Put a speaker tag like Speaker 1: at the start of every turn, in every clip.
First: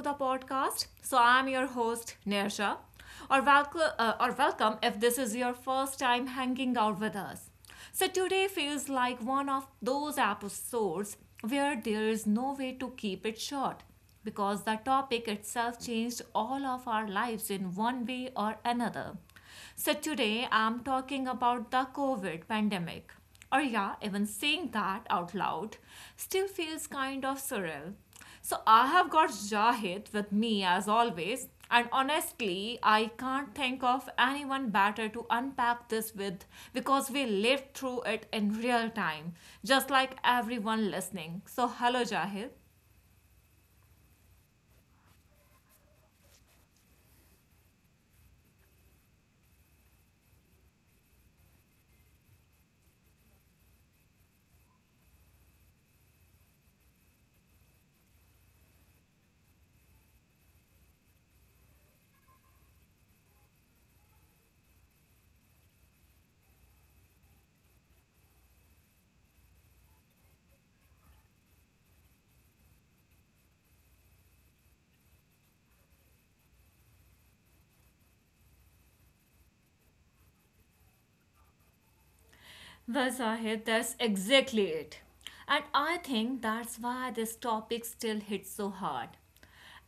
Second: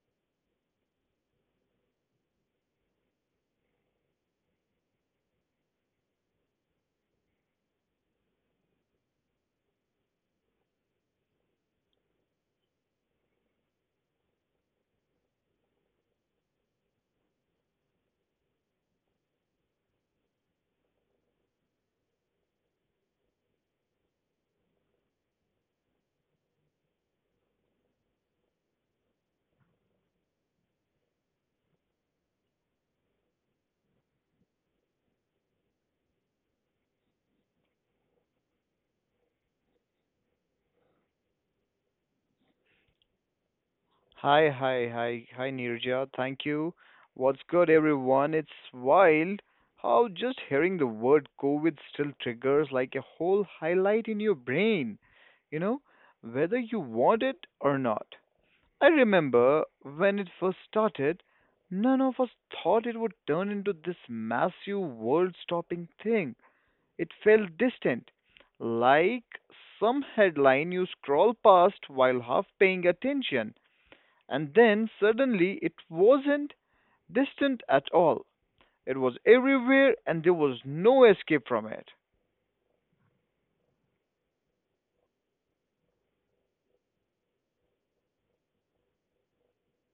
Speaker 1: the podcast. I'm your host, Neersha. Or welcome if this is your first time hanging out with us. Today feels like one of those episodes where there is no way to keep it short because the topic itself changed all of our lives in one way or another. So today I'm talking about the COVID pandemic. Or yeah, even saying that out loud still feels kind of surreal. So I have got Jahid with me as always, and honestly, I can't think of anyone better to unpack this with because we lived through it in real time, just like everyone listening. So hello, Jahid.
Speaker 2: Hi, Nirja. Thank you. What's good, everyone? It's wild how just hearing the word COVID still triggers like a whole highlight in your brain, you know, whether you want it or not. I remember when it first started, none of us thought it would turn into this massive world stopping thing. It felt distant, like some headline you scroll past while half paying attention. And then suddenly it wasn't distant at all. It was everywhere and there was no escape from
Speaker 1: Well, Sahid, that's exactly it. And I think that's why this topic still hits so hard.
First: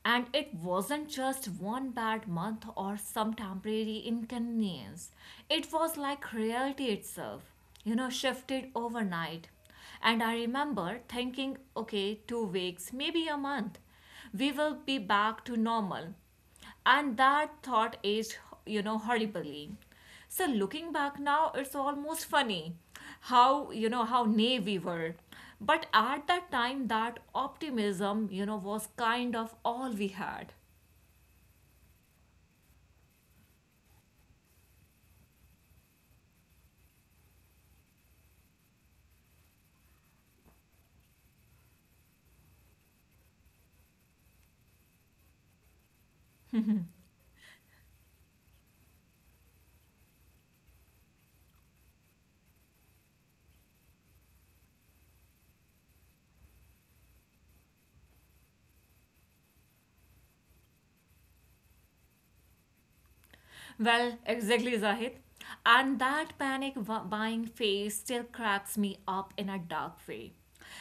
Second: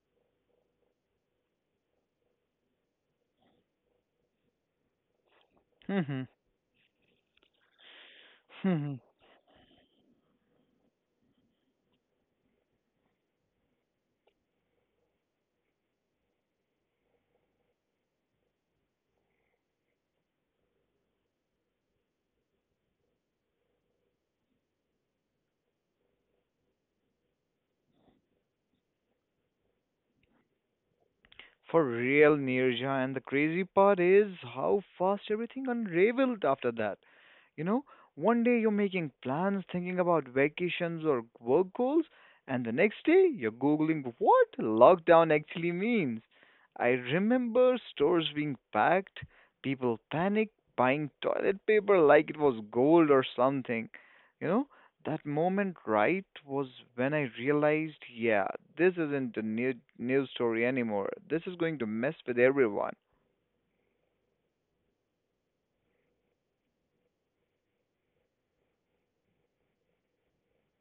Speaker 1: And it wasn't just one bad month or some temporary inconvenience, it was
Speaker 2: it.
Speaker 1: like reality itself, shifted overnight. And I remember thinking, okay, 2 weeks, maybe a month, we will be back to normal, and that thought aged, horribly. So looking back now, it's almost funny how, how naive we were, but at that time that optimism, was kind of all we had.
Speaker 2: For real, Nirja. And the crazy part is how fast everything unraveled after that. You know, one day you're making plans, thinking about vacations or work goals, and the next day you're Googling what lockdown actually means. I remember stores being packed, people panicked, buying toilet paper like it was gold or something. You know, that moment, right, was when I realized, yeah, this isn't the new news story anymore. This is going to mess with everyone.
Speaker 1: Well, exactly, Zahid. And that panic buying phase still cracks me up in a dark way.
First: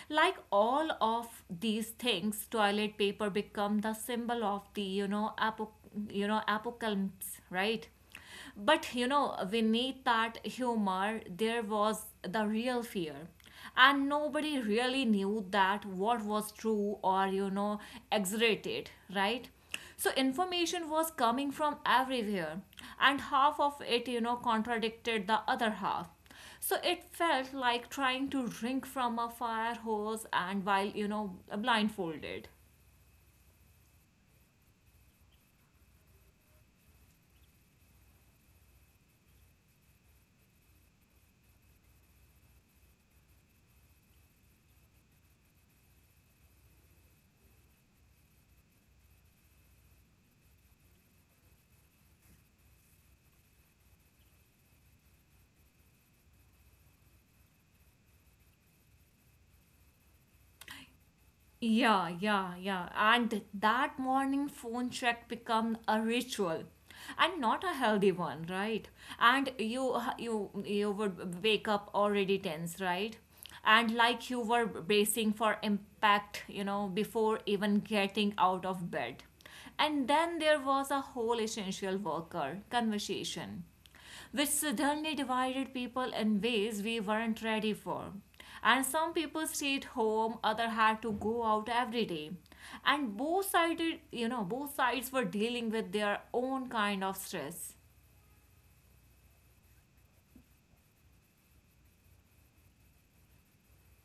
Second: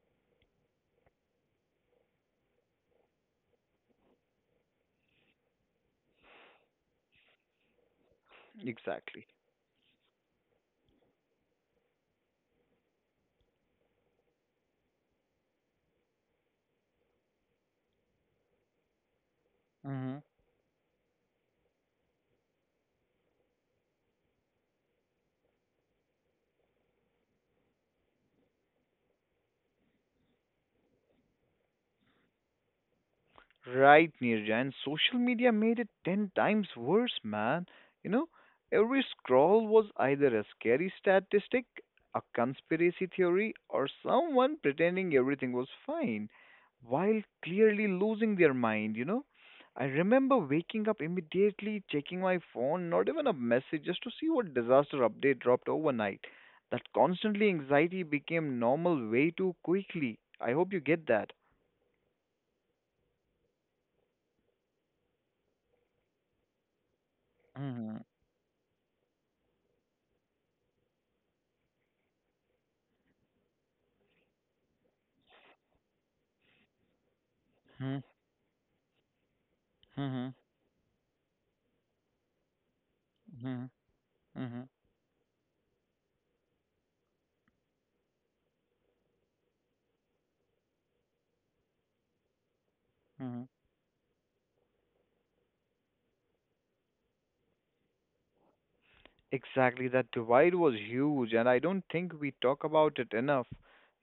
Speaker 1: Like all of these things, toilet paper become the symbol of the, you know, apocalypse, right? But you
Speaker 2: Exactly.
Speaker 1: know, beneath that humor, there was the real fear. And nobody really knew that what was true or, exaggerated, right? So information was coming from everywhere, and half of it, contradicted the other half. So it felt like trying to drink from a fire hose and while, blindfolded.
Speaker 2: Right, Nirja, and social media made it 10 times worse, man. You know, every scroll was either a scary statistic, a conspiracy theory, or someone pretending everything was fine while clearly losing their mind, you know. I remember waking up immediately, checking my phone, not even a message, just to see what disaster update dropped overnight. That constantly anxiety became normal way too quickly. I hope you get that.
Speaker 1: Yeah, yeah, yeah. And that morning phone check become a ritual, and not a
Speaker 2: Mm-hmm.
Speaker 1: healthy one, right? And you would wake up already tense, right? And like you were bracing for impact, you know, before even getting out of bed. And
Speaker 2: Mm-hmm.
Speaker 1: then there was a whole essential worker conversation,
Speaker 2: Mhm,
Speaker 1: which
Speaker 2: mhm,
Speaker 1: suddenly divided people in ways we weren't ready for. And some people stayed home, other had to go out every day. And
Speaker 2: mhm.
Speaker 1: both sided, both sides were dealing with their own kind of stress.
Speaker 2: Exactly, that divide was huge, and I don't think we talk about it enough.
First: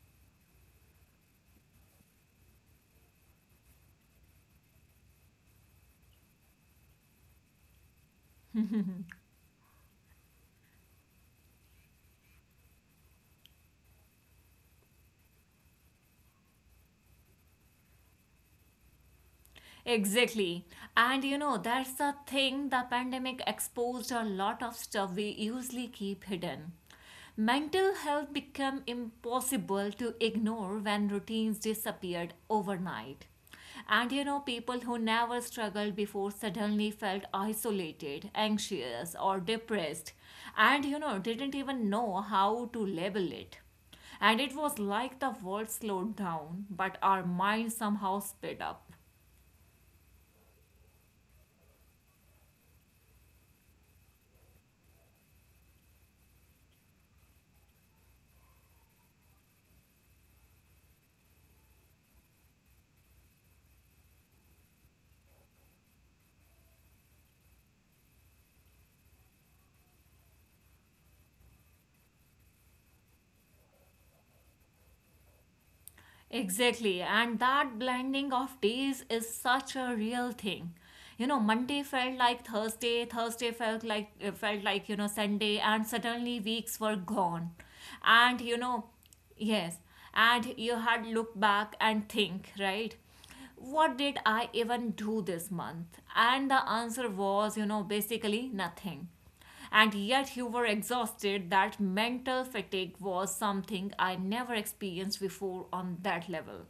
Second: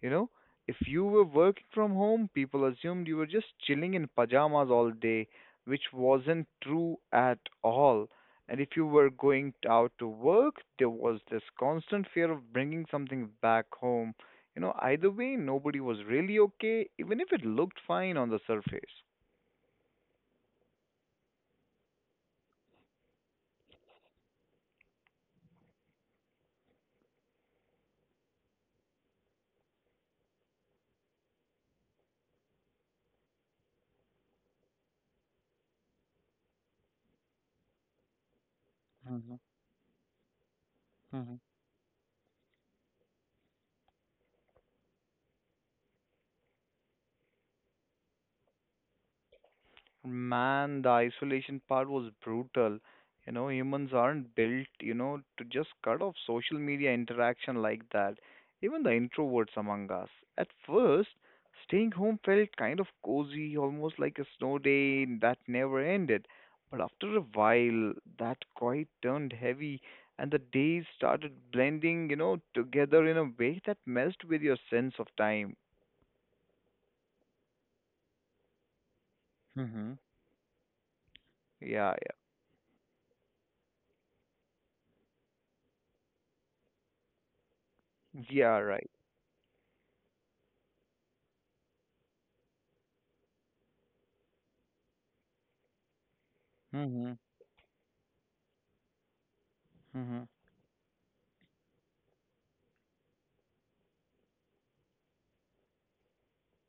Speaker 2: You know, if you were working from home, people assumed you were just chilling in pajamas all day, which wasn't true at all. And if you were going out to work, there was this constant fear of bringing something back home. You know, either way, nobody was really okay, even if it looked fine on the surface.
Speaker 1: Exactly. And you know, that's the thing, the pandemic exposed a lot of stuff we usually keep hidden. Mental health became impossible to ignore when routines disappeared overnight. And you know, people who never struggled before suddenly felt isolated, anxious, or depressed, and you know,
Speaker 2: Mhm.
Speaker 1: didn't even know how to label it. And it was like the world slowed down, but our minds somehow sped up.
Speaker 2: Man, the isolation part was brutal. You know, humans aren't built, you know, to just cut off social media interaction like that. Even the introverts among us. At first, staying home felt kind of cozy, almost like a snow day that never ended. But after a while, that quiet turned heavy, and the days started blending, you know, together in a way that messed with your sense of time.
Speaker 1: Exactly, and that blending of days is such a
Speaker 2: Mm-hmm.
Speaker 1: real thing. You know, Monday
Speaker 2: Yeah,
Speaker 1: felt
Speaker 2: yeah.
Speaker 1: like Thursday, Thursday felt like Sunday, and suddenly weeks were gone. And you
Speaker 2: Yeah,
Speaker 1: know,
Speaker 2: right.
Speaker 1: yes, and you had look back and think, right? What did I even do this month? And the
Speaker 2: Mm-hmm.
Speaker 1: answer was, you know, basically nothing. And yet you were exhausted. That mental fatigue was something I never experienced before on that level.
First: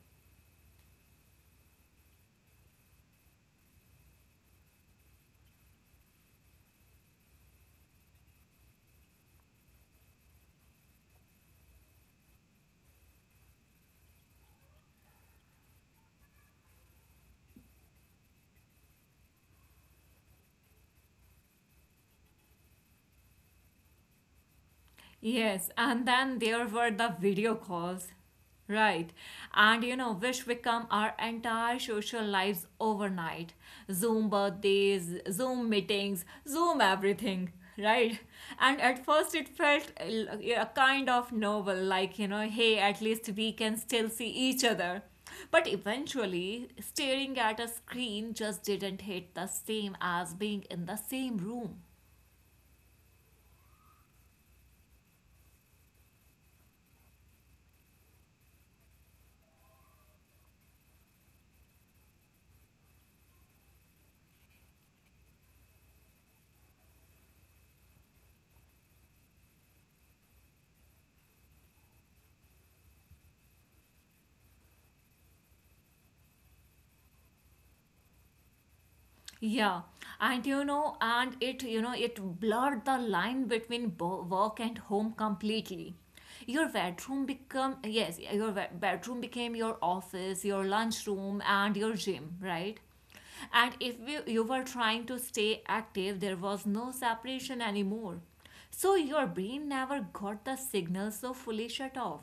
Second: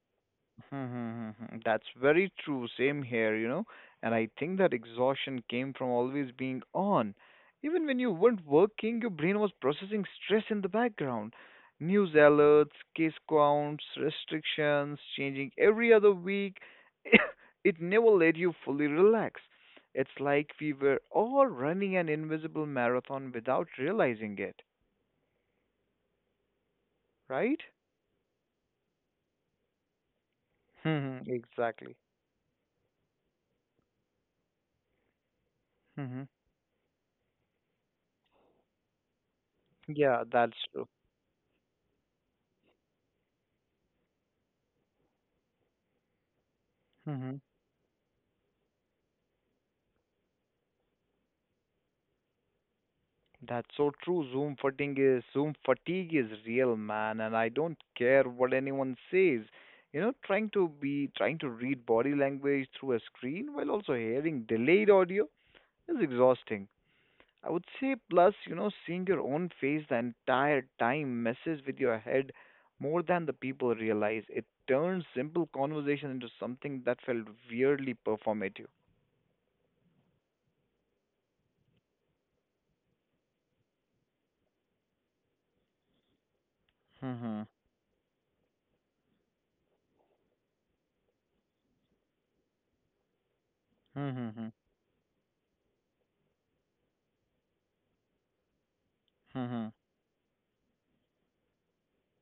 Speaker 2: Hmm. That's very true. Same here, you know. And I think that exhaustion came from always being on. Even when you weren't working, your brain was processing stress in the background. News alerts, case counts, restrictions, changing every other week. It never let you fully relax. It's like we were all running an invisible marathon without realizing it,
Speaker 1: Yes, and then there were the video
Speaker 2: right?
Speaker 1: calls. Right. And you know, which become our
Speaker 2: Hmm,
Speaker 1: entire
Speaker 2: exactly.
Speaker 1: social lives overnight. Zoom birthdays, Zoom
Speaker 2: Hmm.
Speaker 1: meetings, Zoom everything. Right. And at first it felt
Speaker 2: Yeah, that's
Speaker 1: a kind of novel, like, you know, hey, at least we can still see each other. But eventually, staring
Speaker 2: true.
Speaker 1: at a screen just didn't hit the same as being in the same room.
Speaker 2: That's so true. Zoom fatigue is real, man, and I don't care what anyone says. You know, trying to read body language through a screen while also hearing delayed audio is exhausting. I would say plus, you know, seeing your own face the entire time messes with your head more than the people realize. It turns simple conversation into something that felt weirdly performative.
Speaker 1: Yeah, and you know, and it, you know, it blurred the line between work and home completely. Your bedroom
Speaker 2: Mm-hmm.
Speaker 1: become yes, your bedroom became your office, your lunchroom, and your gym, right? And if you, you
Speaker 2: Mm-hmm.
Speaker 1: were trying to stay active, there was no separation anymore. So your brain never got the signal so fully shut off.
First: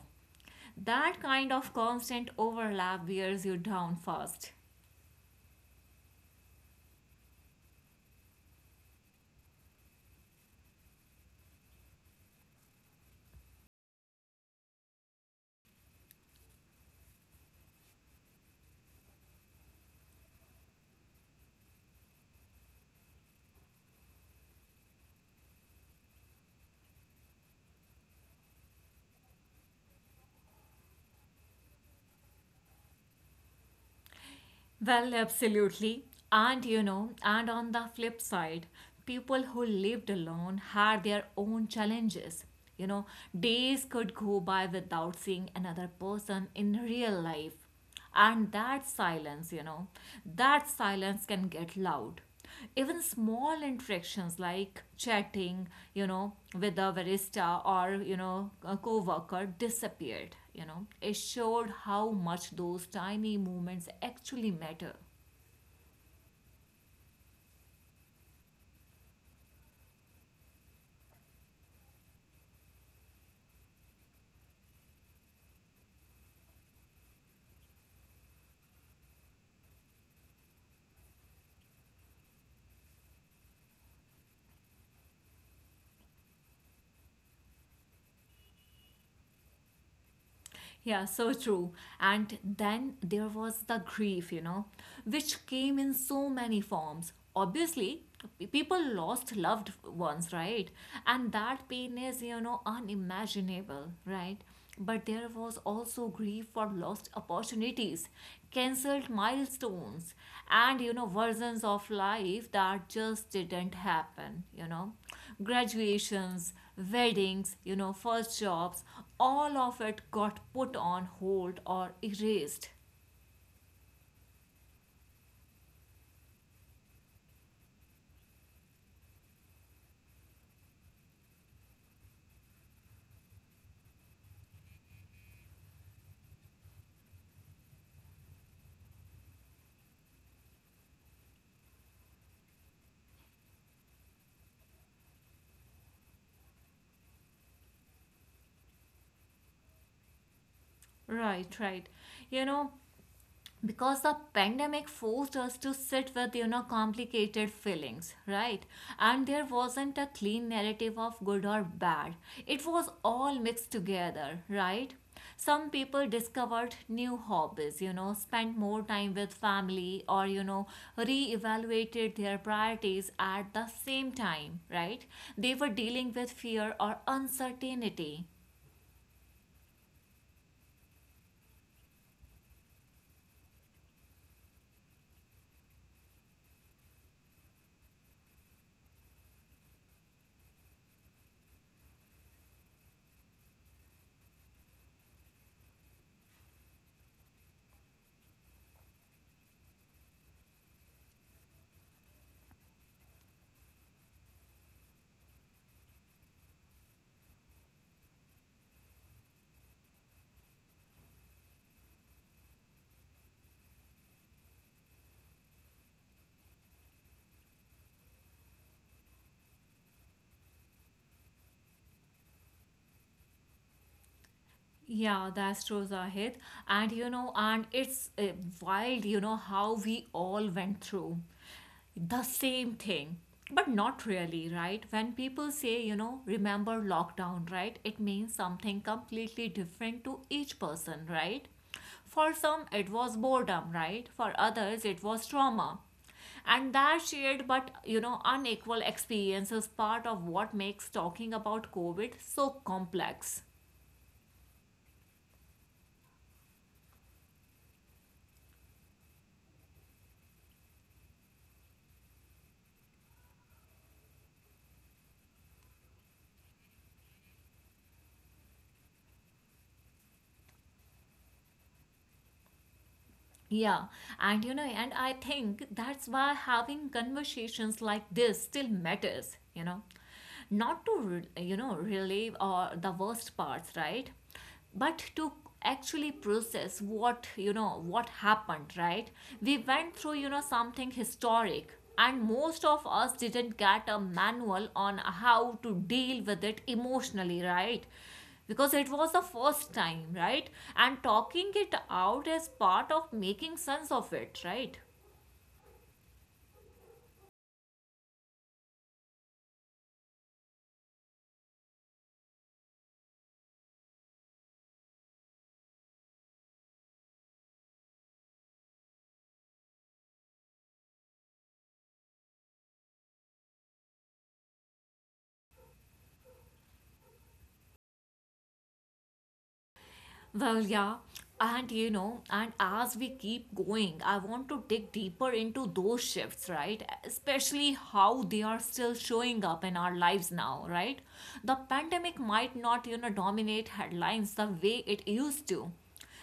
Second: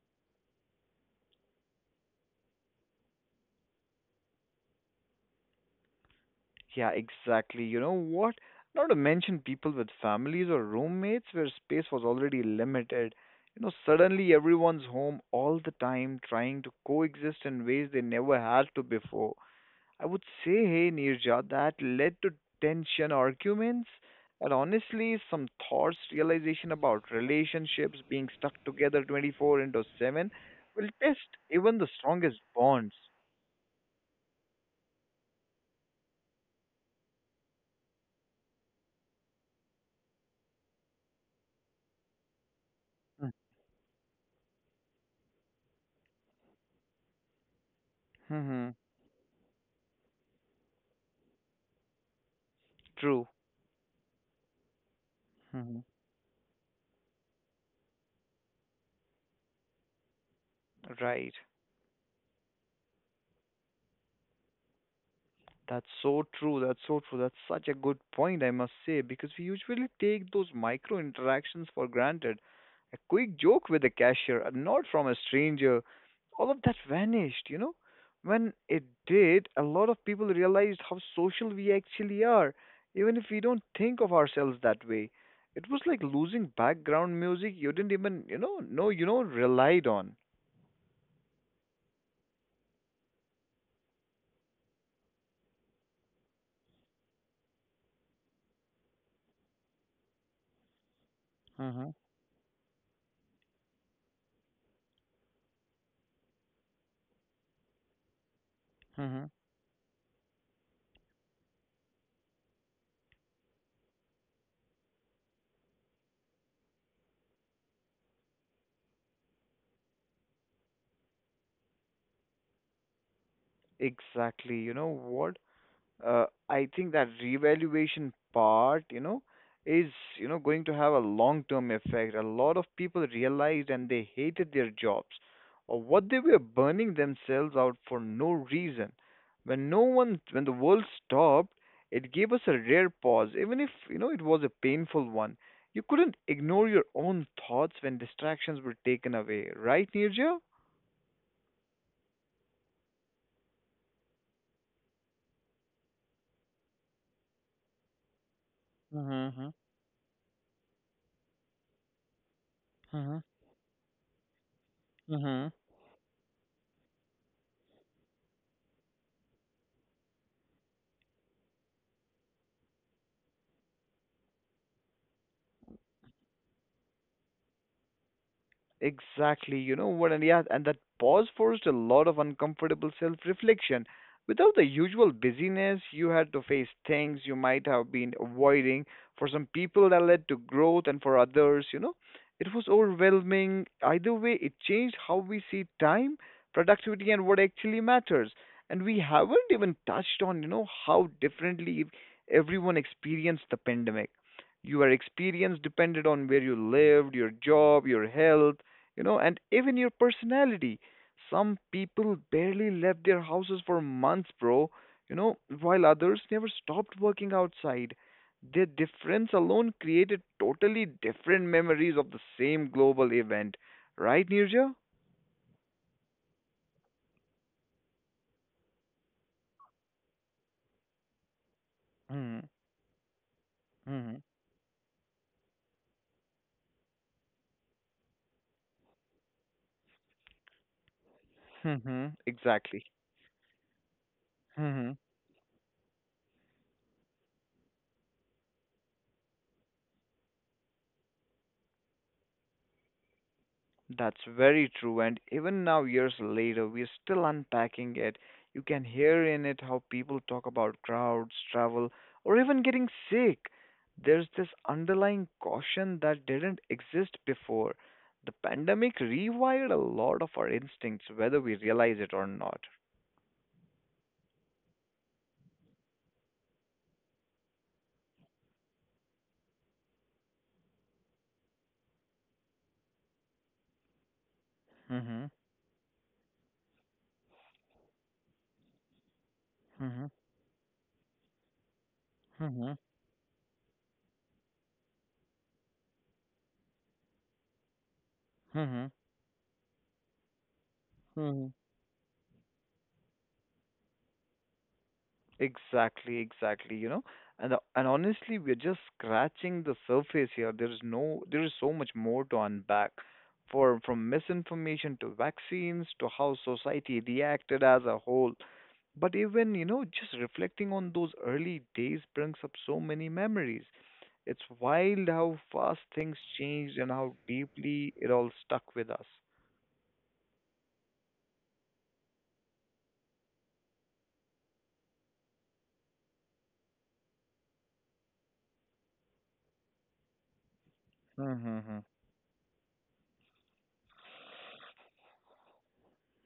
Speaker 1: That kind of constant overlap wears you down fast.
Speaker 2: Yeah, exactly. You know what? Not to mention people with families or roommates where space was already limited. You know, suddenly everyone's home all the time trying to coexist in ways they never had to before. I would say, hey, Nirja, that led to tension, arguments, and honestly, some thoughts, realization about relationships being stuck together 24 into 7 will test even the strongest bonds.
Speaker 1: Well, absolutely. And you know, and on the flip side, people who lived alone had their own challenges. You know, days could go by without seeing another person in real life. And
Speaker 2: Mm-hmm.
Speaker 1: that silence, that silence can get loud, even
Speaker 2: True.
Speaker 1: small interactions like chatting,
Speaker 2: Hmm.
Speaker 1: you know, with a barista or, you know, a co-worker disappeared. You know, it
Speaker 2: Right.
Speaker 1: showed how much those tiny moments actually matter.
Speaker 2: That's so true. That's such a good point, I must say, because we usually take those micro interactions for granted. A quick joke with a cashier, a nod from a stranger, all of that vanished, you know? When it did, a lot of people realized how social we actually are, even if we don't think of ourselves that way. It was like losing background music you didn't even, know, relied on.
Speaker 1: Yeah, so true. And then there was the grief, you know, which came in so many forms. Obviously, people lost loved ones, right? And that
Speaker 2: Mm-hmm.
Speaker 1: pain is, you know, unimaginable, right? But there was also grief for lost opportunities, cancelled
Speaker 2: Mm-hmm.
Speaker 1: milestones, and, you know, versions of life that just didn't happen, you know, graduations, weddings, you know, first jobs, all of it got put on hold or erased.
Speaker 2: Exactly. You know what? I think that revaluation part, you know, is you know going to have a long-term effect. A lot of people realized and they hated their jobs or what they were burning themselves out for no reason. When no one, When the world stopped, it gave us a rare pause, even if you know it was a painful one. You couldn't ignore your own thoughts when distractions were taken away, right, Nirja?
Speaker 1: Right, right. You know, because the pandemic forced us to sit with, you know, complicated feelings, right? And there
Speaker 2: Mm-hmm.
Speaker 1: wasn't a clean narrative of good or bad, it was all mixed together, right?
Speaker 2: Mm-hmm.
Speaker 1: Some people discovered new hobbies, you know, spent more time with family, or you know, reevaluated their priorities. At the same time, right, they were dealing with fear or uncertainty.
Speaker 2: Exactly, you know what, and yeah, and that pause forced a lot of uncomfortable self-reflection. Without the usual busyness, you had to face things you might have been avoiding. For some people, that led to growth, and for others, you know, it was overwhelming. Either way, it changed how we see time, productivity, and what actually matters. And we haven't even touched on, you know, how differently everyone experienced the pandemic. Your experience depended on where you lived, your job, your health, you know and even your personality. Some people barely left their houses for months bro, you know, while others never stopped working outside. Their difference alone created totally different memories of the same global event, right Nirja?
Speaker 1: Yeah, that's true, Zahid. And you know, and it's wild, you know, how we all went through the
Speaker 2: Mm-hmm.
Speaker 1: same thing, but not
Speaker 2: Mm-hmm.
Speaker 1: really, right? When people say, you know, remember lockdown, right? It means something completely different to each person, right?
Speaker 2: Hmm.
Speaker 1: For some,
Speaker 2: Exactly.
Speaker 1: it was boredom, right? For others,
Speaker 2: Hmm.
Speaker 1: it was trauma. And that shared but you know unequal experience is part of what makes talking about COVID so complex.
Speaker 2: That's very true, and even now, years later, we're still unpacking it. You can hear in it how people talk about crowds, travel, or even getting sick. There's this underlying caution that didn't exist before. The pandemic rewired a lot of our instincts, whether we realize it or not.
Speaker 1: Yeah, and you know, and I think that's why having conversations like this still matters, you know, not to, you know, relieve or the worst parts, right? But
Speaker 2: Mm-hmm.
Speaker 1: to actually process what, you know, what happened, right? We went
Speaker 2: Mm-hmm.
Speaker 1: through, you know, something historic, and most of us didn't get a manual on how to deal with it emotionally, right? Because
Speaker 2: Mm-hmm.
Speaker 1: it was the first time, right? And
Speaker 2: Mm-hmm.
Speaker 1: talking it out is part of making sense of it, right?
Speaker 2: Exactly, you know. And honestly, we're just scratching the surface here. There is no there is so much more to unpack. For from misinformation to vaccines to how society reacted as a whole. But even, you know, just reflecting on those early days brings up so many memories. It's wild how fast things changed and how deeply it all stuck with us.
Speaker 1: Well, yeah. And you know, and as we keep going, I want to dig deeper into those shifts, right? Especially how they are still showing up in our lives now, right? The
Speaker 2: Mm-hmm.
Speaker 1: pandemic might not, you know, dominate headlines the way it used to.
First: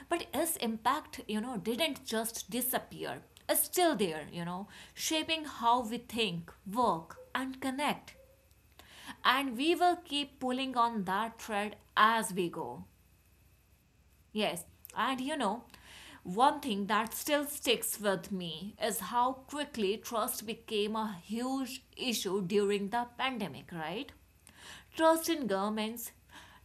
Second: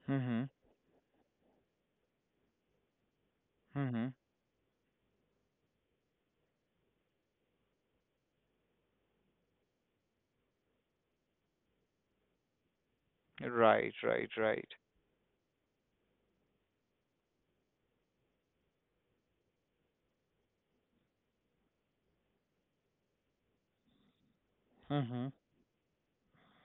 Speaker 1: But
Speaker 2: Mm-hmm.
Speaker 1: its impact, you know, didn't just disappear. It's
Speaker 2: Mm-hmm. Mm-hmm.
Speaker 1: still there, you know, shaping how we think, work, and connect. And we will keep pulling on that thread as we go.
Speaker 2: Right, right,
Speaker 1: Yes,
Speaker 2: right.
Speaker 1: and you know, one thing that still sticks with me is how quickly trust became a huge issue during the pandemic, right? Trust
Speaker 2: Mm-hmm.
Speaker 1: in governments,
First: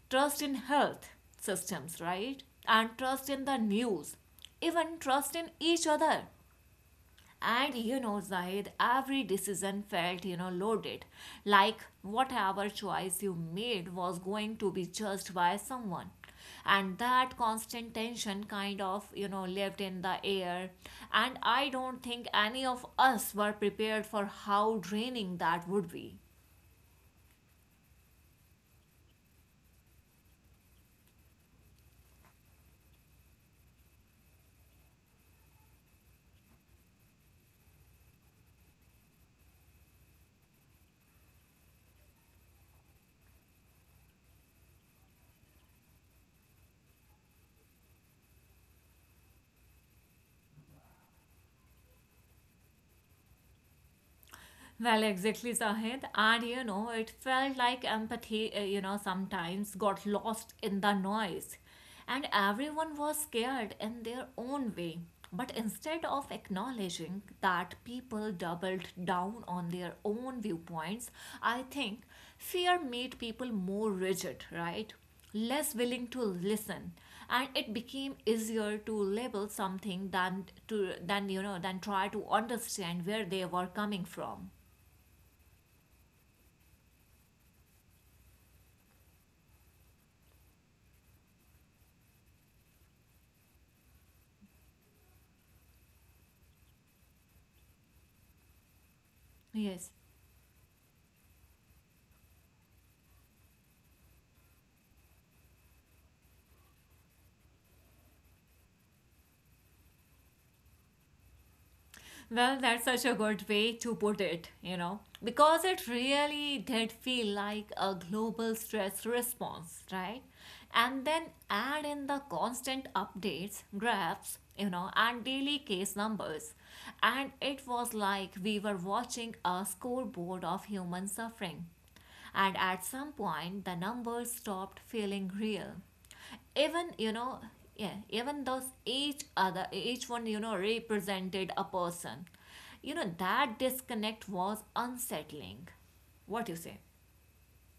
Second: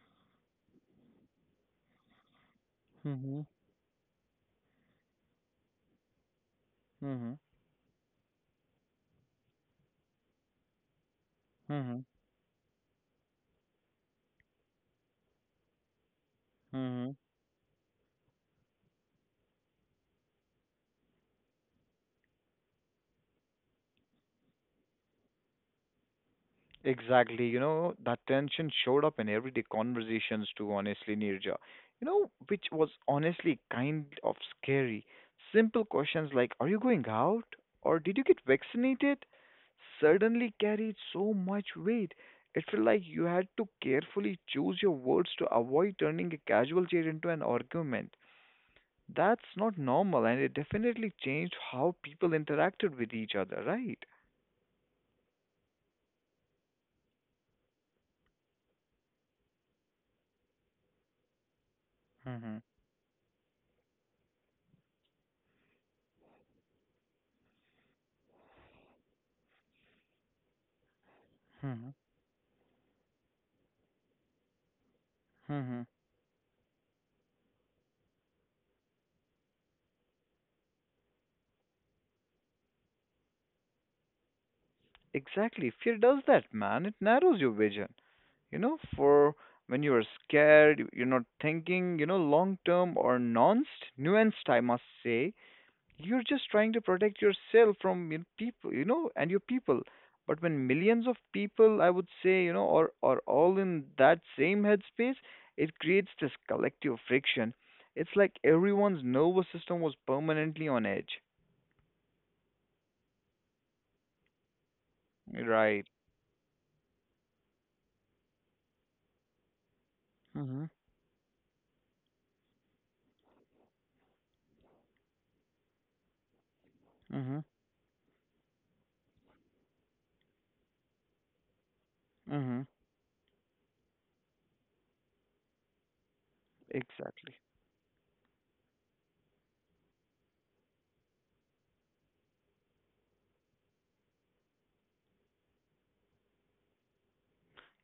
Speaker 1: trust in health systems, right? And trust
Speaker 2: Mm-hmm.
Speaker 1: in the news, even trust in each other.
Speaker 2: Mm-hmm.
Speaker 1: And you know, Zahid, every decision felt, you know, loaded. Like
Speaker 2: Mm-hmm.
Speaker 1: whatever choice you made was going to be judged by someone. And
Speaker 2: Mm-hmm.
Speaker 1: that constant tension kind of, you know, lived in the air. And I don't think any of us were prepared for how draining that would be.
Speaker 2: Exactly. You know, that tension showed up in everyday conversations too, honestly, Nirja. You know, which was honestly kind of scary. Simple questions like, are you going out? Or did you get vaccinated? Suddenly carried so much weight. It felt like you had to carefully choose your words to avoid turning a casual chat into an argument. That's not normal, and it definitely changed how people interacted with each other, right?
Speaker 1: Well, exactly, Sahid. And you know, it felt like empathy, you know, sometimes got lost in the noise. And everyone was scared in their own way. But instead of acknowledging that people doubled down on their own viewpoints, I
Speaker 2: Hmm.
Speaker 1: think fear made people more rigid, right? Less
Speaker 2: Hmm.
Speaker 1: willing to listen, and it became easier to label something than to, than you know than try to understand where they were coming from.
Speaker 2: Exactly. Fear does that, man. It narrows your vision. You know, for when you are scared, you're not thinking, you know, long term or nuanced, I must say. You're just trying to protect yourself from you know, people, you know, and your people.
Speaker 1: Yes.
Speaker 2: But when millions of people, I would say, you know, are all in that same headspace, it creates this collective friction. It's like everyone's nervous system was permanently on edge.
Speaker 1: Well, that's such a good way to put it, you know, because
Speaker 2: Right.
Speaker 1: it really did feel like a global stress response, right?
Speaker 2: Mm-hmm.
Speaker 1: And then add in the constant updates, graphs, you know, and daily case numbers. And
Speaker 2: Mm-hmm.
Speaker 1: it was like we were watching a scoreboard of human suffering.
Speaker 2: Mm-hmm.
Speaker 1: And at some point, the numbers stopped feeling real. Even you
Speaker 2: Exactly.
Speaker 1: know, yeah, even those each one, you know, represented a person. You know, that disconnect was unsettling. What do you say?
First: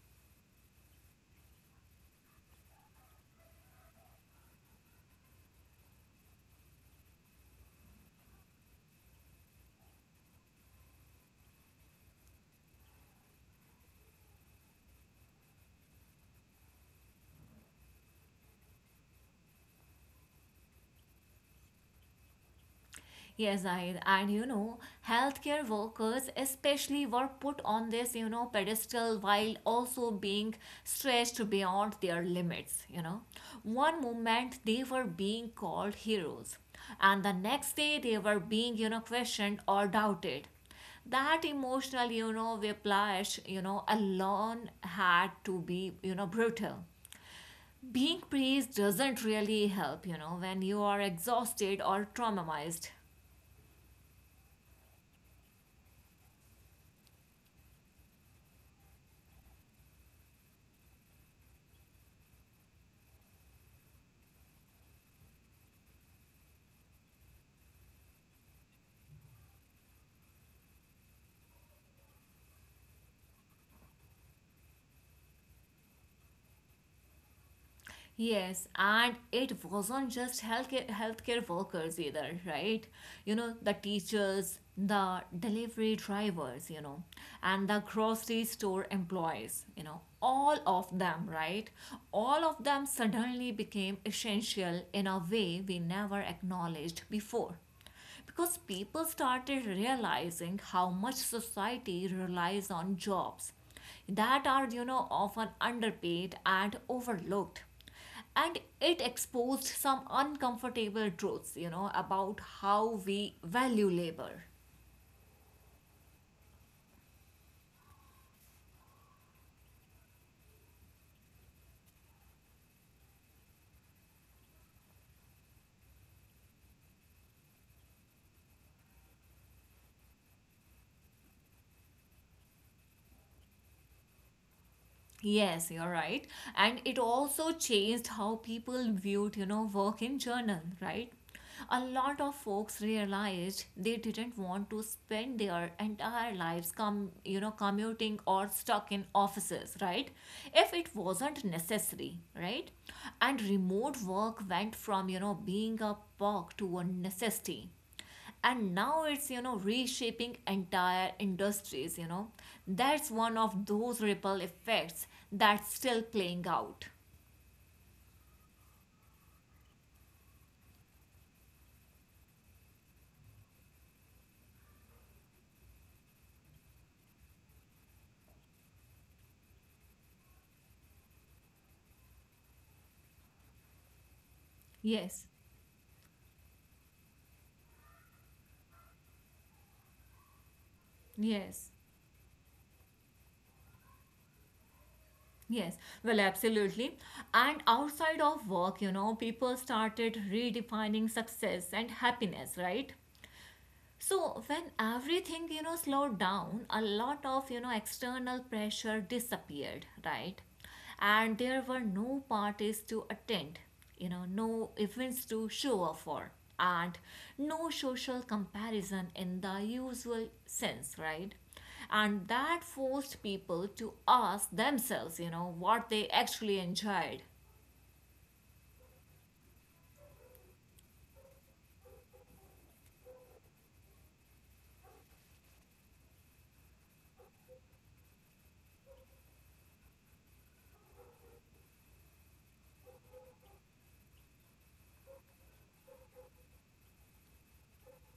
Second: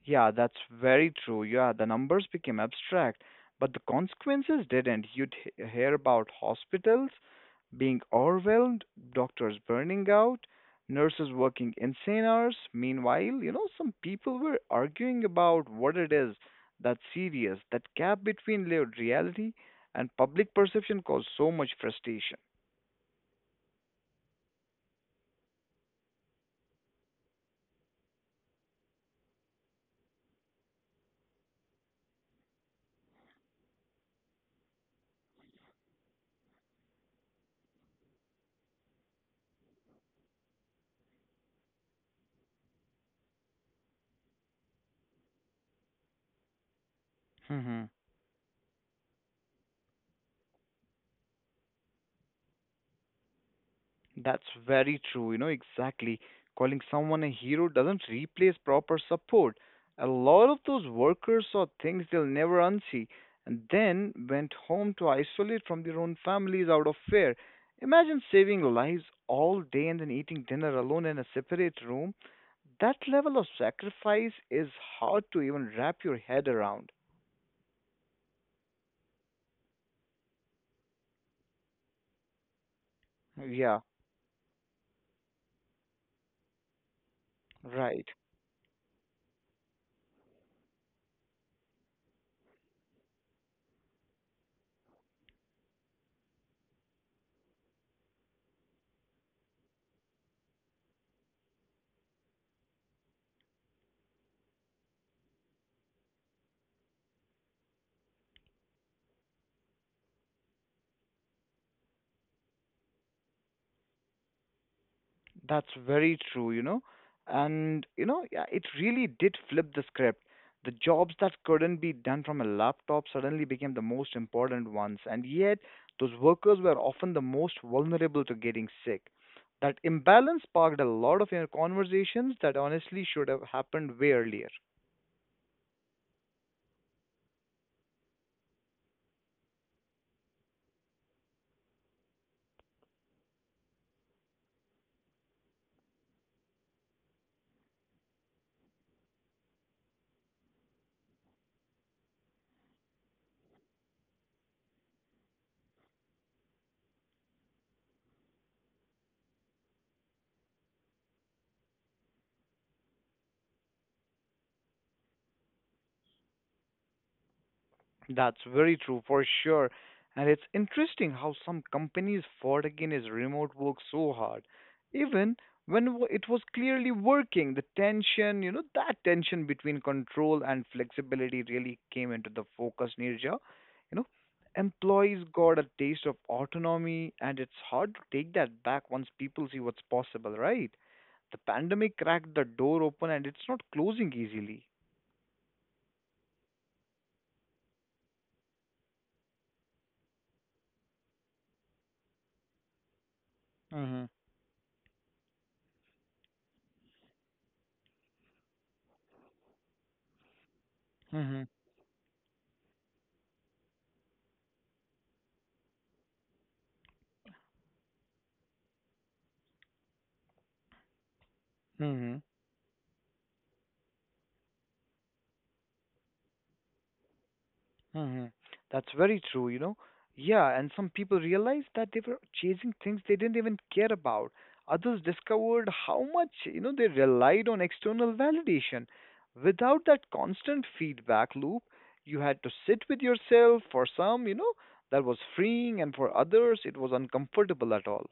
Speaker 2: Yeah, that's very true. Yeah, the numbers became abstract, but the consequences didn't. Hear about hospitals being overwhelmed, doctors burning out, nurses working insane hours. Meanwhile, you know, some people were arguing about what it is that's serious. That gap between lived reality and public perception caused so much frustration.
Speaker 1: Yes, I and you know, healthcare workers especially were put on this, you know, pedestal while also being stretched beyond their limits, you know. One moment they were being called heroes, and the next day they were being, you know, questioned or doubted. That emotional, you know, whiplash, you know, alone had to be, you know, brutal. Being praised doesn't really help, you know, when you are exhausted or traumatized.
Speaker 2: That's very true, you know, exactly. Calling someone a hero doesn't replace proper support. A lot of those workers saw things they'll never unsee and then went home to isolate from their own families out of fear. Imagine saving lives all day and then eating dinner alone in a separate room. That level of sacrifice is hard to even wrap your head around.
Speaker 1: Yes, and it wasn't just healthcare workers either, right? You know, the
Speaker 2: Yeah,
Speaker 1: teachers, the delivery drivers, you know, and the
Speaker 2: right.
Speaker 1: grocery store employees, you know, all of them, right? All of them suddenly became essential in a way we never acknowledged before, because people started realizing how much society relies on jobs that are, you know, often underpaid and overlooked, and it exposed some uncomfortable truths, you know, about how we value labor.
Speaker 2: That's very true, you know. And, you know, yeah, it really did flip the script. The jobs that couldn't be done from a laptop suddenly became the most important ones. And yet, those workers were often the most vulnerable to getting sick. That imbalance sparked a lot of you know, conversations that honestly should have happened way earlier.
Speaker 1: Yes, you're right. And it also changed how people viewed, you know, work in journal, right? A lot of folks realized they didn't want to spend their entire lives commuting or stuck in offices, right? If it wasn't necessary, right? And remote work went from, being a perk to a necessity, and now it's reshaping entire industries. That's one of those ripple effects that's still playing out.
Speaker 2: That's very true for sure. And it's interesting how some companies fought against remote work so hard. Even it was clearly working, you know, that tension between control and flexibility really came into the focus, Nirja. You know,
Speaker 1: Yes,
Speaker 2: employees got a taste of autonomy, and it's hard to take that back once people see what's possible, right? The
Speaker 1: yes,
Speaker 2: pandemic cracked the door open and it's not closing easily.
Speaker 1: yes. Well, absolutely. And outside of work, people started redefining success and happiness, right?
Speaker 2: Mm-hmm.
Speaker 1: So when everything, slowed down, a lot of, external pressure disappeared, right? And there were no parties to attend, no events to show up for, and no social comparison in the usual sense, right?
Speaker 2: Mm-hmm.
Speaker 1: And that forced people to ask themselves, what they actually enjoyed.
Speaker 2: Hmm. That's very true, you know. Yeah, and some people realized that they were chasing things they didn't even care about. Others discovered how much, you know, they relied on external validation. Without that constant feedback loop, you had to sit with yourself. For some, you know, that was freeing, and for others, it was uncomfortable at all.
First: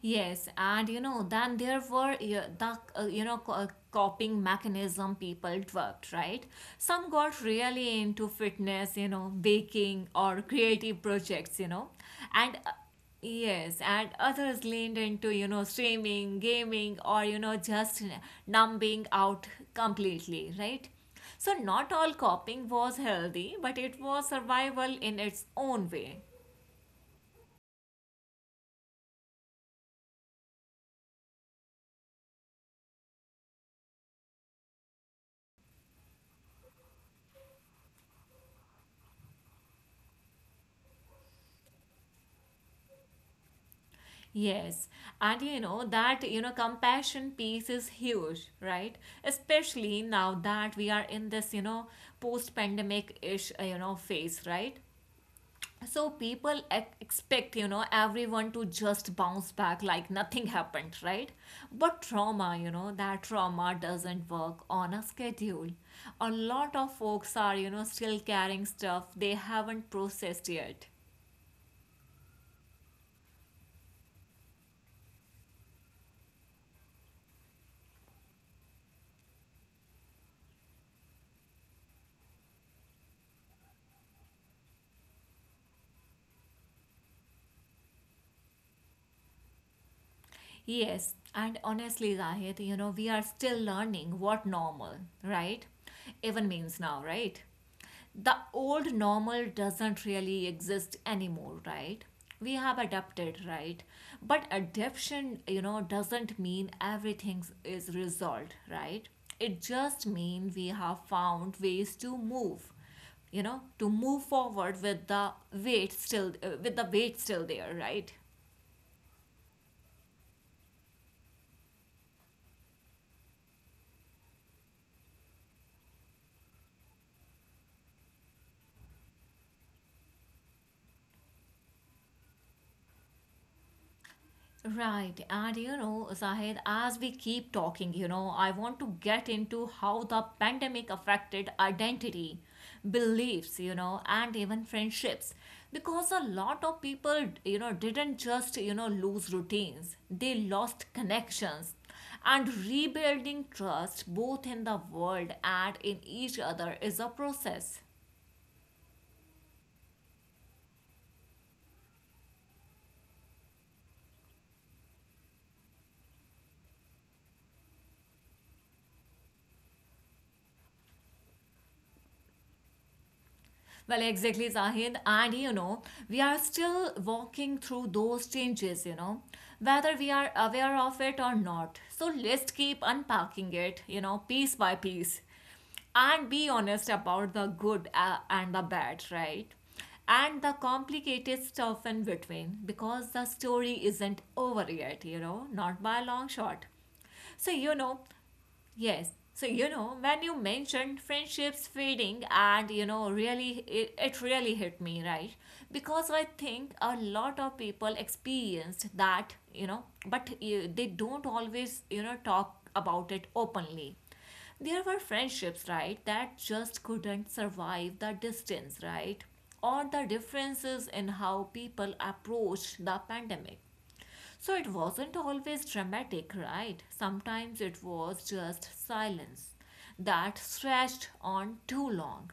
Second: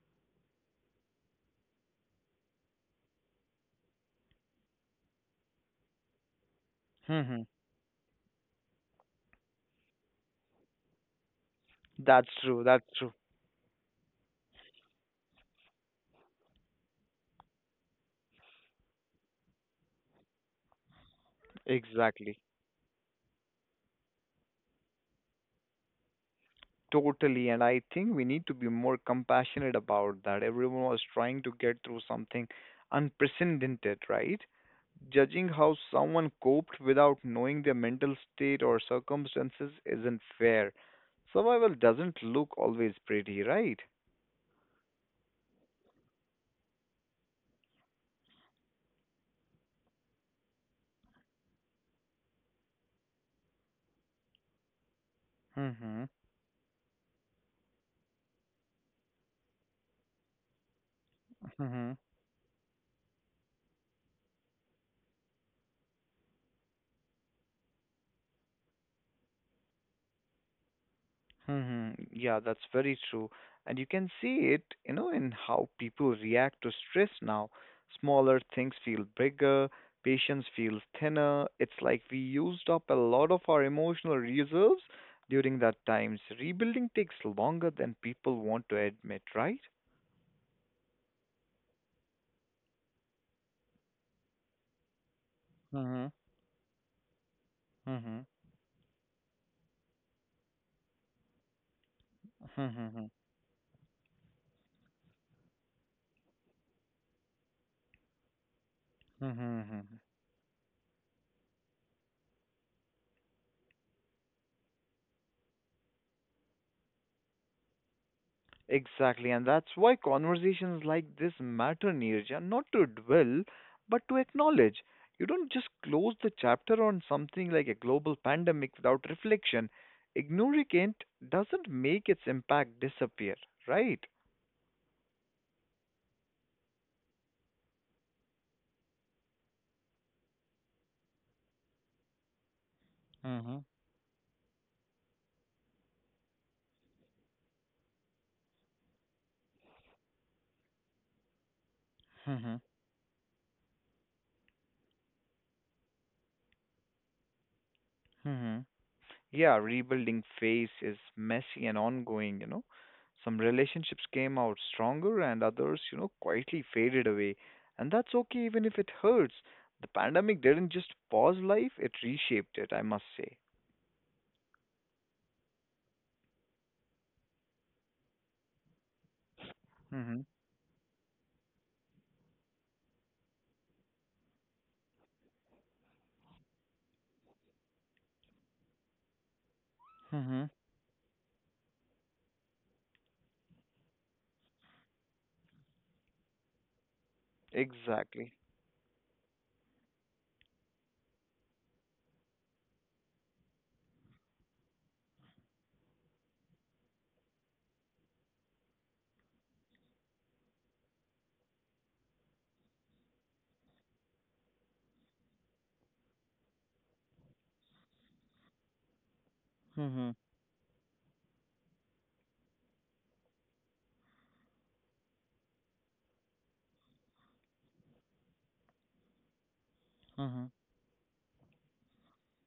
Speaker 1: Yes, and then there were yeah, the coping mechanism people developed, right? Some got
Speaker 2: Hmm.
Speaker 1: really into fitness, baking or creative projects, and
Speaker 2: That's true.
Speaker 1: yes, and others leaned into streaming, gaming, or just numbing out completely, right? So not all
Speaker 2: Exactly.
Speaker 1: coping was healthy, but it was survival in its own way.
Speaker 2: Totally, and I think we need to be more compassionate about that. Everyone was trying to get through something unprecedented, right? Judging how someone coped without knowing their mental state or circumstances isn't fair. Survival doesn't look always pretty, right?
Speaker 1: Yes, and that compassion piece is huge, right? Especially now that we are in this post-pandemic-ish phase, right?
Speaker 2: Mm-hmm.
Speaker 1: So people expect everyone to just bounce back like nothing happened, right? But that trauma doesn't work on a schedule. A lot of folks are still carrying stuff they haven't processed yet.
Speaker 2: Yeah, that's very true. And you can see it, you know, in how people react to stress now. Smaller things feel bigger, patience feels thinner. It's like we used up a lot of our emotional reserves during that times. Rebuilding takes longer than people want to admit, right?
Speaker 1: Yes, and honestly, Zahid, we are still learning what normal, right?
Speaker 2: Mm-hmm.
Speaker 1: Even means now, right? The old normal doesn't really exist anymore, right? We have
Speaker 2: Mm-hmm.
Speaker 1: adapted, right? But adaptation, doesn't mean everything is resolved, right? It
Speaker 2: Mm-hmm.
Speaker 1: just means we have found ways to move forward with the weight still there, right?
Speaker 2: Exactly, and that's why conversations like this matter, Neerja, not to dwell, but to acknowledge. You don't just close the chapter on something like a global pandemic without reflection. Ignoring it doesn't make its impact disappear, right?
Speaker 1: Right. And Zahid, as we keep talking, I want to get into how the pandemic affected identity,
Speaker 2: Mm-hmm.
Speaker 1: beliefs, and even friendships. Because a lot of people, didn't just, lose routines, they lost connections, and
Speaker 2: Mm-hmm.
Speaker 1: rebuilding trust both in the world and in each other is a process.
Speaker 2: hmm yeah, rebuilding phase is messy and ongoing, you know. Some relationships came out stronger and others, you know, quietly faded away. And that's okay even if it hurts. The pandemic didn't just pause life, it reshaped it, I must say.
Speaker 1: Well, exactly, Zahid. And we are still walking through those changes, whether we
Speaker 2: Mm-hmm.
Speaker 1: are aware of it or not. So let's keep unpacking it, piece by piece, and be honest about the good and the bad, right? And
Speaker 2: Mm-hmm.
Speaker 1: the complicated stuff in between, because the story isn't over yet, not by a long shot. So,
Speaker 2: Exactly.
Speaker 1: yes. So, when you mentioned friendships fading, and really, it really hit me, right? Because I think a lot of people experienced that, but they don't always, talk about it openly. There were friendships, right, that just couldn't survive the distance, right? Or the
Speaker 2: Mm-hmm.
Speaker 1: differences in how people approached the pandemic. So it wasn't always dramatic, right? Sometimes it was just silence that stretched on too long.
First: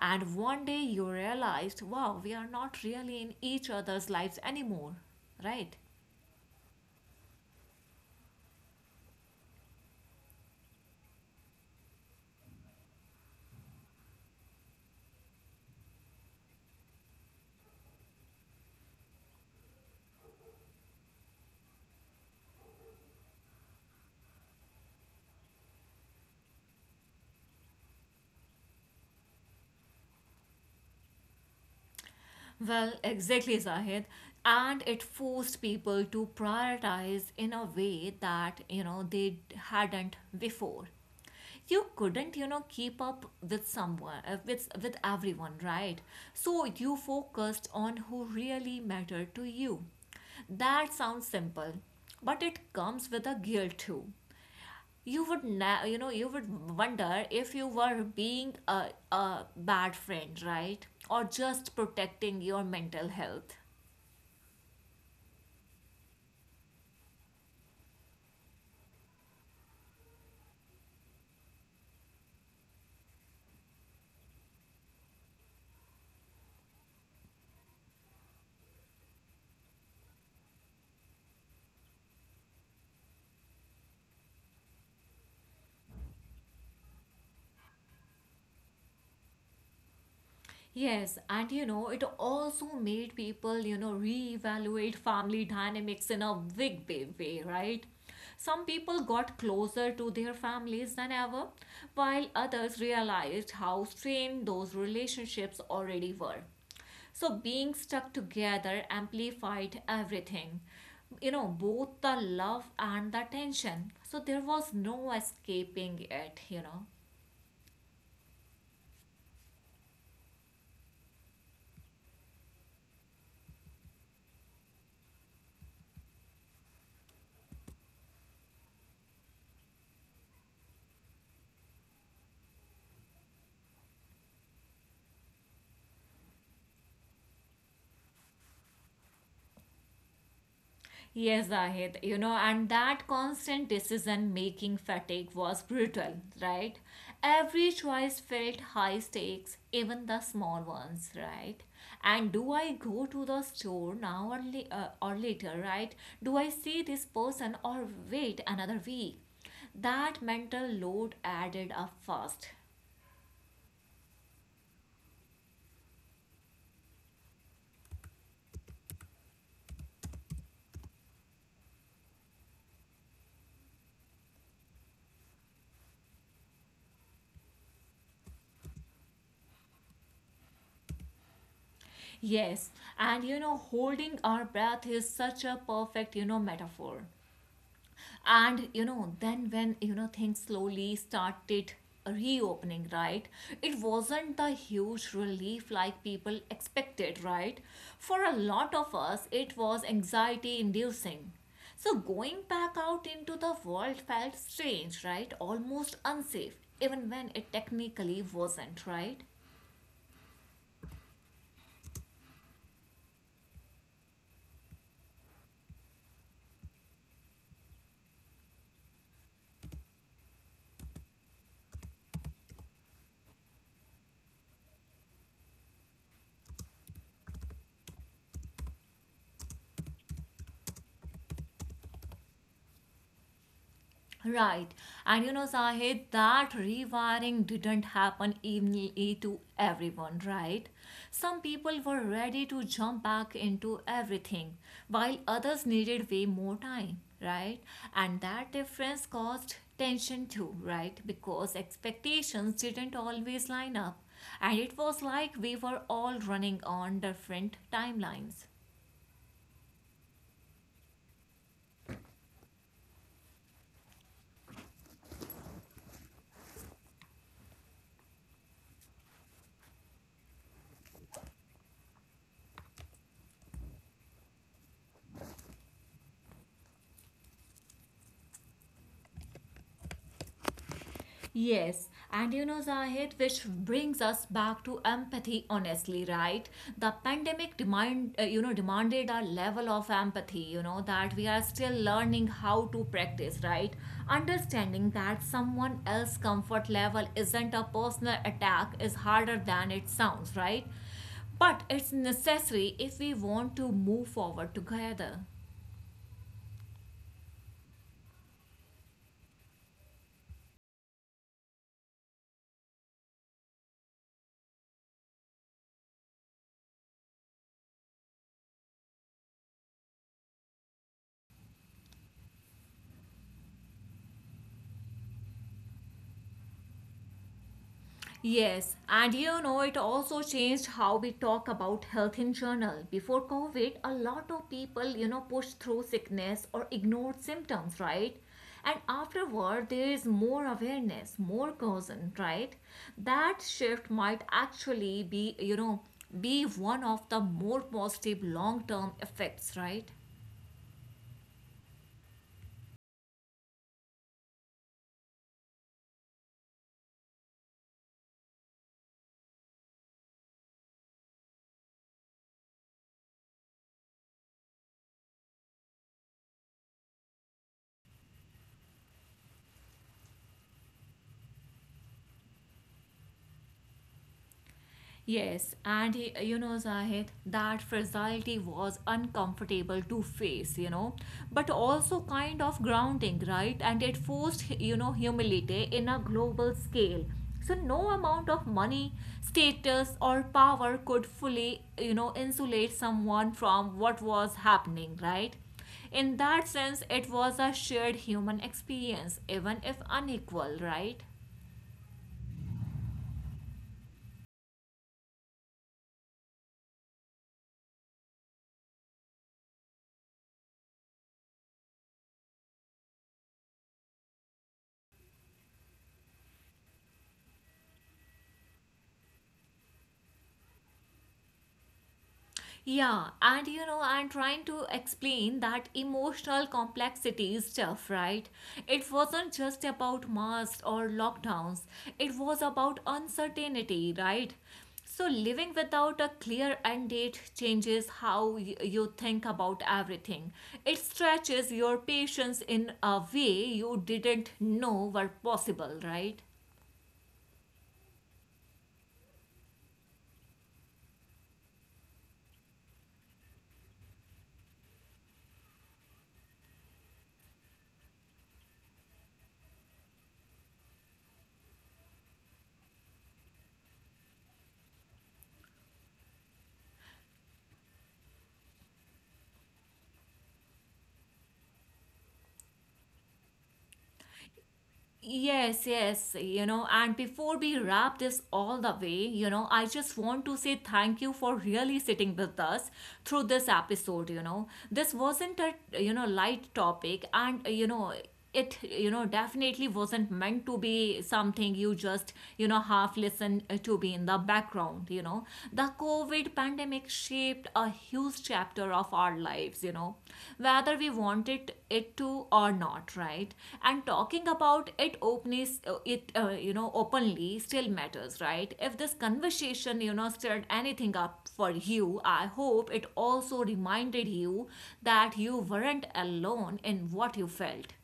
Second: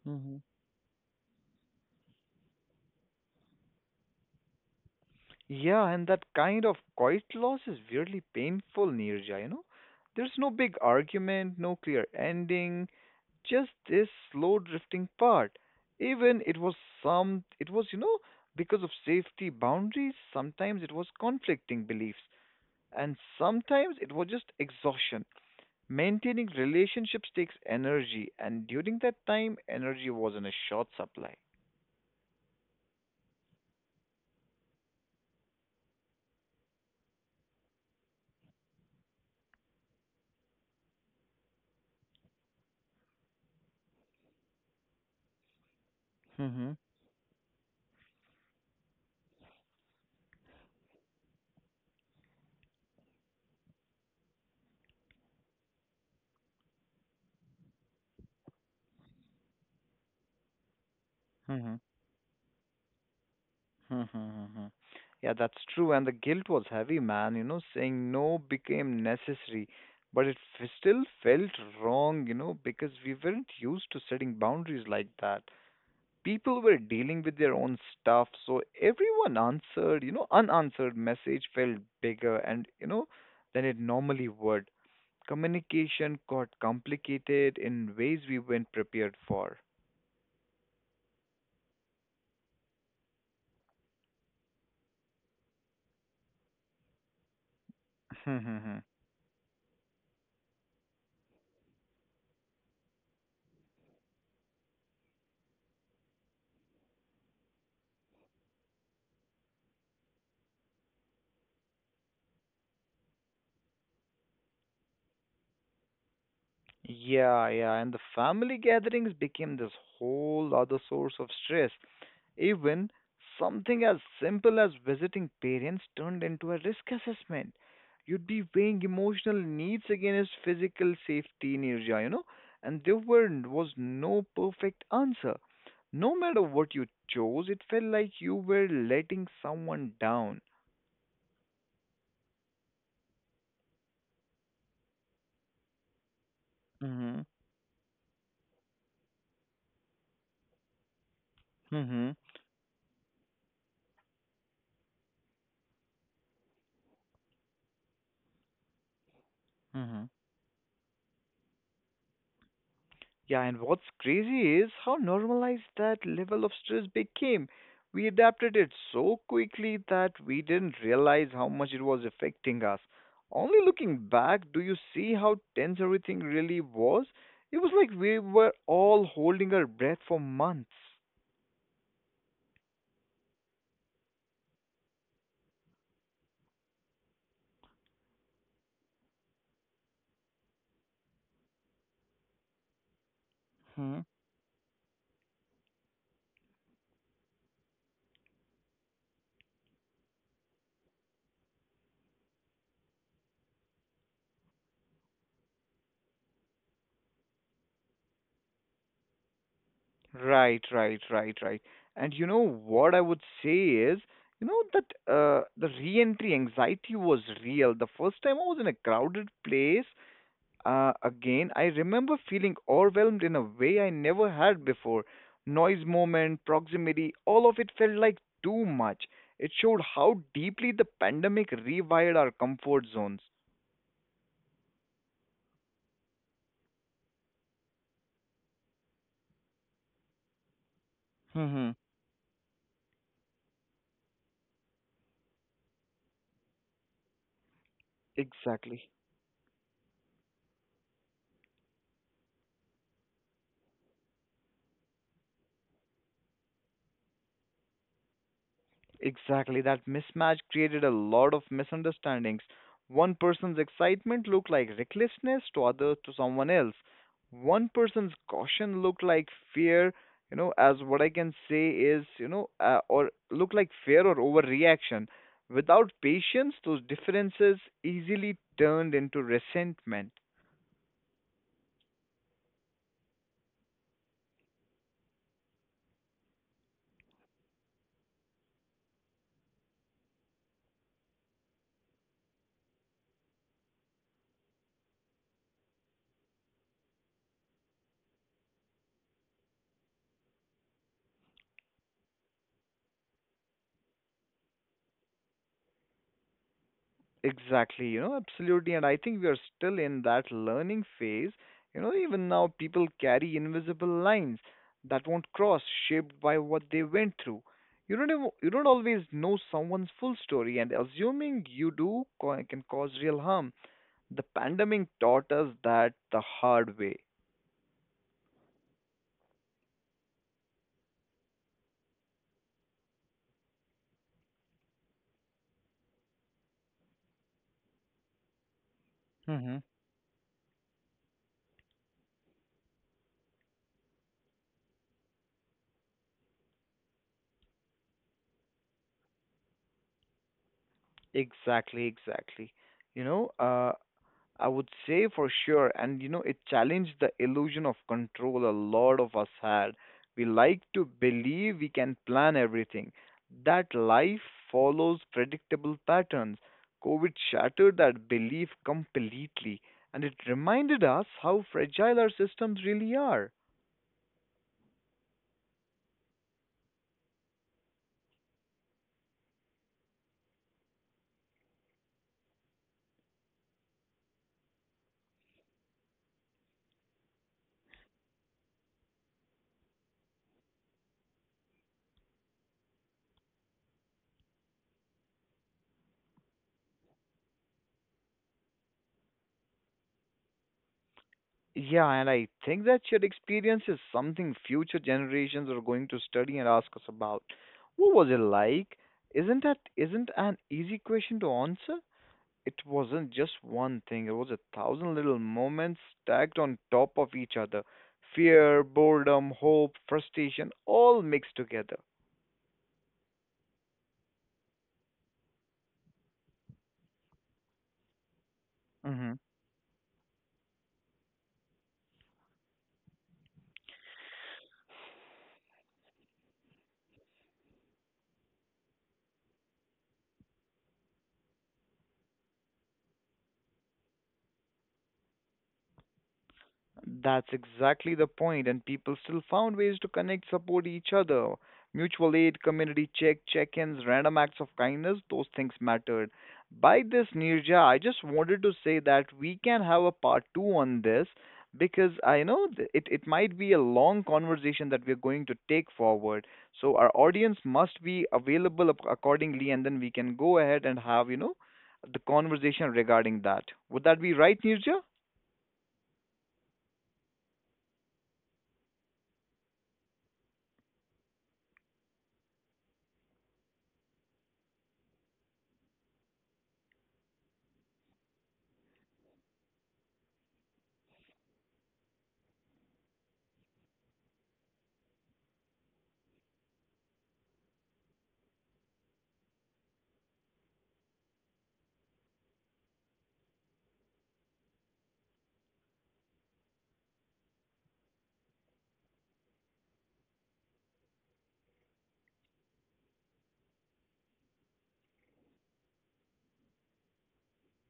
Speaker 1: And
Speaker 2: Mm-hmm.
Speaker 1: one day you realized, wow, we are not really in each other's lives anymore, right?
Speaker 2: Yeah, and that kind of quiet loss is weirdly painful, Neerja, you know? There's no big argument, no clear ending, just this slow drifting part. Even it was some, it was, you know, Because of safety boundaries, sometimes it was conflicting beliefs, and sometimes it was just exhaustion. Maintaining relationships takes energy, and during that time, energy was in a short supply.
Speaker 1: Well, exactly, Zahid. And it forced people to prioritize in a way that, they hadn't before. You couldn't, keep up with with everyone, right? So
Speaker 2: Mm-hmm.
Speaker 1: you focused on who really mattered to you. That sounds simple, but it comes with a guilt too. You would wonder if you were being a bad friend, right? Or just protecting your mental health.
Speaker 2: Hmm. Yeah, that's true. And the guilt was heavy, man. You know, saying no became necessary, but it still felt wrong, you know, because we weren't used to setting boundaries like that. People were dealing with their own stuff, so everyone answered, you know, unanswered message felt bigger and, you know, than it normally would. Communication got complicated in ways we weren't prepared for.
Speaker 1: Yes, and it also made people, reevaluate family dynamics in a big, big way, right? Some people got closer to their families than ever, while others realized how strained those relationships already were. So being stuck together amplified everything. Both the love and the tension. So there was no escaping it.
Speaker 2: Yeah, yeah, and the family gatherings became this whole other source of stress. Even something as simple as visiting parents turned into a risk assessment. You'd be weighing emotional needs against physical safety in Irja, you know, and there were was no perfect answer. No matter what you chose, it felt like you were letting someone down.
Speaker 1: Yes, Zahid, and that constant decision making fatigue was brutal, right?
Speaker 2: Mm-hmm.
Speaker 1: Every choice felt high stakes, even the small ones, right?
Speaker 2: Mm-hmm.
Speaker 1: And do I go to the store now, or later, right? Do I see this person or wait another week?
Speaker 2: Mm-hmm.
Speaker 1: That mental load added up fast.
Speaker 2: Yeah, and what's crazy is how normalized that level of stress became. We adapted it so quickly that we didn't realize how much it was affecting us. Only looking back, do you see how tense everything really was? It was like we were all holding our breath for months.
Speaker 1: Yes, and holding our breath is such a perfect, metaphor. And then when things slowly started reopening, right? It
Speaker 2: Hmm.
Speaker 1: wasn't the huge relief like people expected, right. For a lot of us, it was anxiety inducing. So going back out into the world felt strange, right, almost unsafe, even when it technically wasn't, right.
Speaker 2: Right, right, right, right. And you know what I would say is, you know that the re-entry anxiety was real. The first time I was in a crowded place, again, I remember feeling overwhelmed in a way I never had before. Noise, moment, proximity, all of it felt like too much. It showed how deeply the pandemic rewired our comfort zones.
Speaker 1: Right. And Zahid, that rewiring didn't happen evenly to everyone, right? Some people
Speaker 2: hmm
Speaker 1: were ready to jump back into everything, while others needed way more time, right? And that
Speaker 2: Exactly.
Speaker 1: difference caused tension too, right? Because expectations didn't always line up. And it was like we were all running on different timelines.
Speaker 2: Exactly, that mismatch created a lot of misunderstandings. One person's excitement looked like recklessness to others to someone else. One person's caution looked like fear, you know, as what I can say is, you know, or looked like fear or overreaction. Without patience, those differences easily turned into resentment.
Speaker 1: Yes, and Zahid, which brings us back to empathy, honestly, right? The pandemic demanded a level of empathy, that we are still learning how to practice, right? Understanding that someone else's comfort level isn't a personal attack is harder than it sounds, right? But it's necessary if we want to move forward together.
Speaker 2: Exactly, you know, absolutely. And I think we are still in that learning phase. You know, even now, people carry invisible lines that won't cross, shaped by what they went through. You don't always know someone's full story, and assuming you can cause real harm. The pandemic taught us that the hard way.
Speaker 1: Yes, and it also changed how we talk about health in general. Before COVID, a lot of people, pushed through sickness or ignored symptoms, right? And afterward,
Speaker 2: hmm
Speaker 1: there is more awareness, more caution, right? That shift might actually be one of the more positive long term effects, right?
Speaker 2: Exactly, exactly. You know, I would say for sure. And you know, it challenged the illusion of control a lot of us had. We like to believe we can plan everything, that life follows predictable patterns. COVID shattered that belief completely, and it reminded us how fragile our systems really are.
Speaker 1: Yes, and Zahid, that fragility was uncomfortable to face, but also kind of grounding, right? And it forced, humility in a global scale. So no amount of money, status, or power could fully, insulate someone from what was happening, right? In that sense, it was a shared human experience, even if unequal, right?
Speaker 2: Yeah, and I think that shared experience is something future generations are going to study and ask us about. What was it like? Isn't that isn't an easy question to answer? It wasn't just one thing, it was a thousand little moments stacked on top of each other. Fear, boredom, hope, frustration, all mixed together.
Speaker 1: Yeah, and I'm trying to explain that emotional complexity stuff, right? It
Speaker 2: Mm-hmm.
Speaker 1: wasn't just about masks or lockdowns, it was about uncertainty, right? So, living without a clear end date changes how you think about everything. It stretches your patience in a way you didn't know were possible, right?
Speaker 2: That's exactly the point, and people still found ways to connect, support each other. Mutual aid, community check ins, random acts of kindness, those things mattered. By this, Nirja, I just wanted to say that we can have a part two on this because I know it might be a long conversation that we're going to take forward. So our audience must be available accordingly, and then we can go ahead and have, you know, the conversation regarding that. Would that be right, Nirja?
Speaker 1: Yes, yes, and before we wrap this all the way, I just want to say thank you for really sitting with us through this episode. This wasn't a light topic, and, it, definitely wasn't meant to be something you just, half listen to be in the background. The COVID pandemic shaped a huge chapter of our lives, whether we wanted it to or not, right? And talking about it openly still matters, right? If this conversation stirred anything up for you, I hope it also reminded you that you weren't alone in what you felt.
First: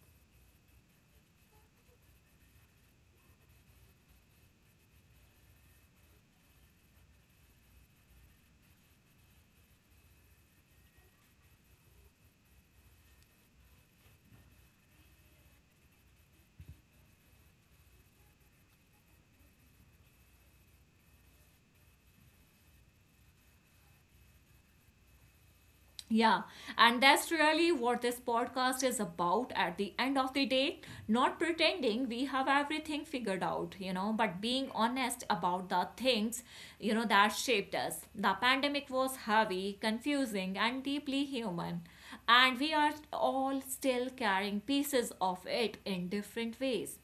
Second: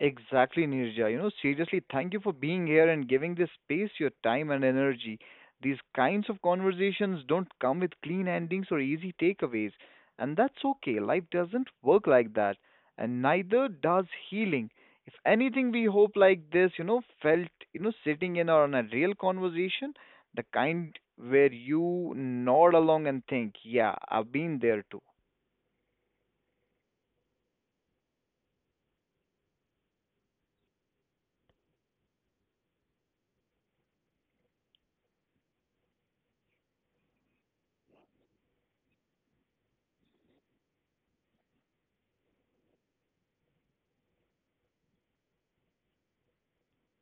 Speaker 2: Exactly, Nirja. You know, seriously, thank you for being here and giving this space your time and energy. These kinds of conversations don't come with clean endings or easy takeaways, and that's okay. Life doesn't work like that, and neither does healing. If anything, we hope like this, you know, felt, you know, sitting in on a real conversation, the kind where you nod along and think, yeah, I've been there too.
Speaker 1: Yeah, and that's really what this podcast is about at the end of the day. Not pretending we have everything figured out, but being honest about the things, that shaped us. The pandemic was heavy, confusing, and deeply human. And we are all still carrying pieces of it in different ways.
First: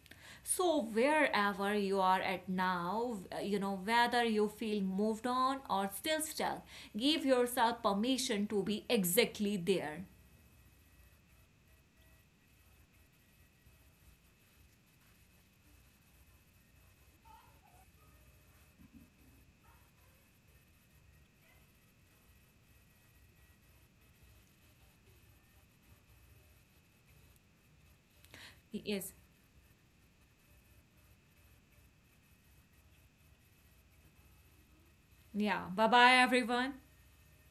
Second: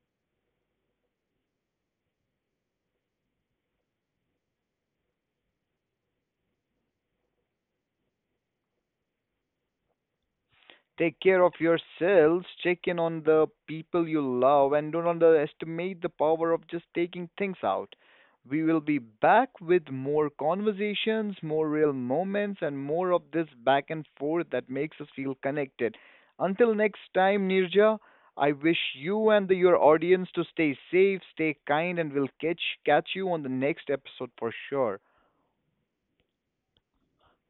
Speaker 1: So, wherever you are at now, whether you feel moved on or still stuck, give yourself permission to be exactly there.
Speaker 2: Take care of yourselves, check in on the people you love, and don't underestimate the power of just taking things out. We will be back with more conversations, more real moments, and more of this back and forth that makes us feel connected. Until next time, Nirja, I wish
Speaker 1: Yes.
Speaker 2: you and your audience to stay safe, stay kind, and we'll catch you on the next episode for sure.
Speaker 1: Yeah. Bye bye, everyone.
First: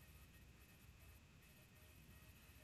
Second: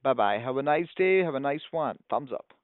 Speaker 2: Bye bye. Have a nice day. Have a nice one. Thumbs up.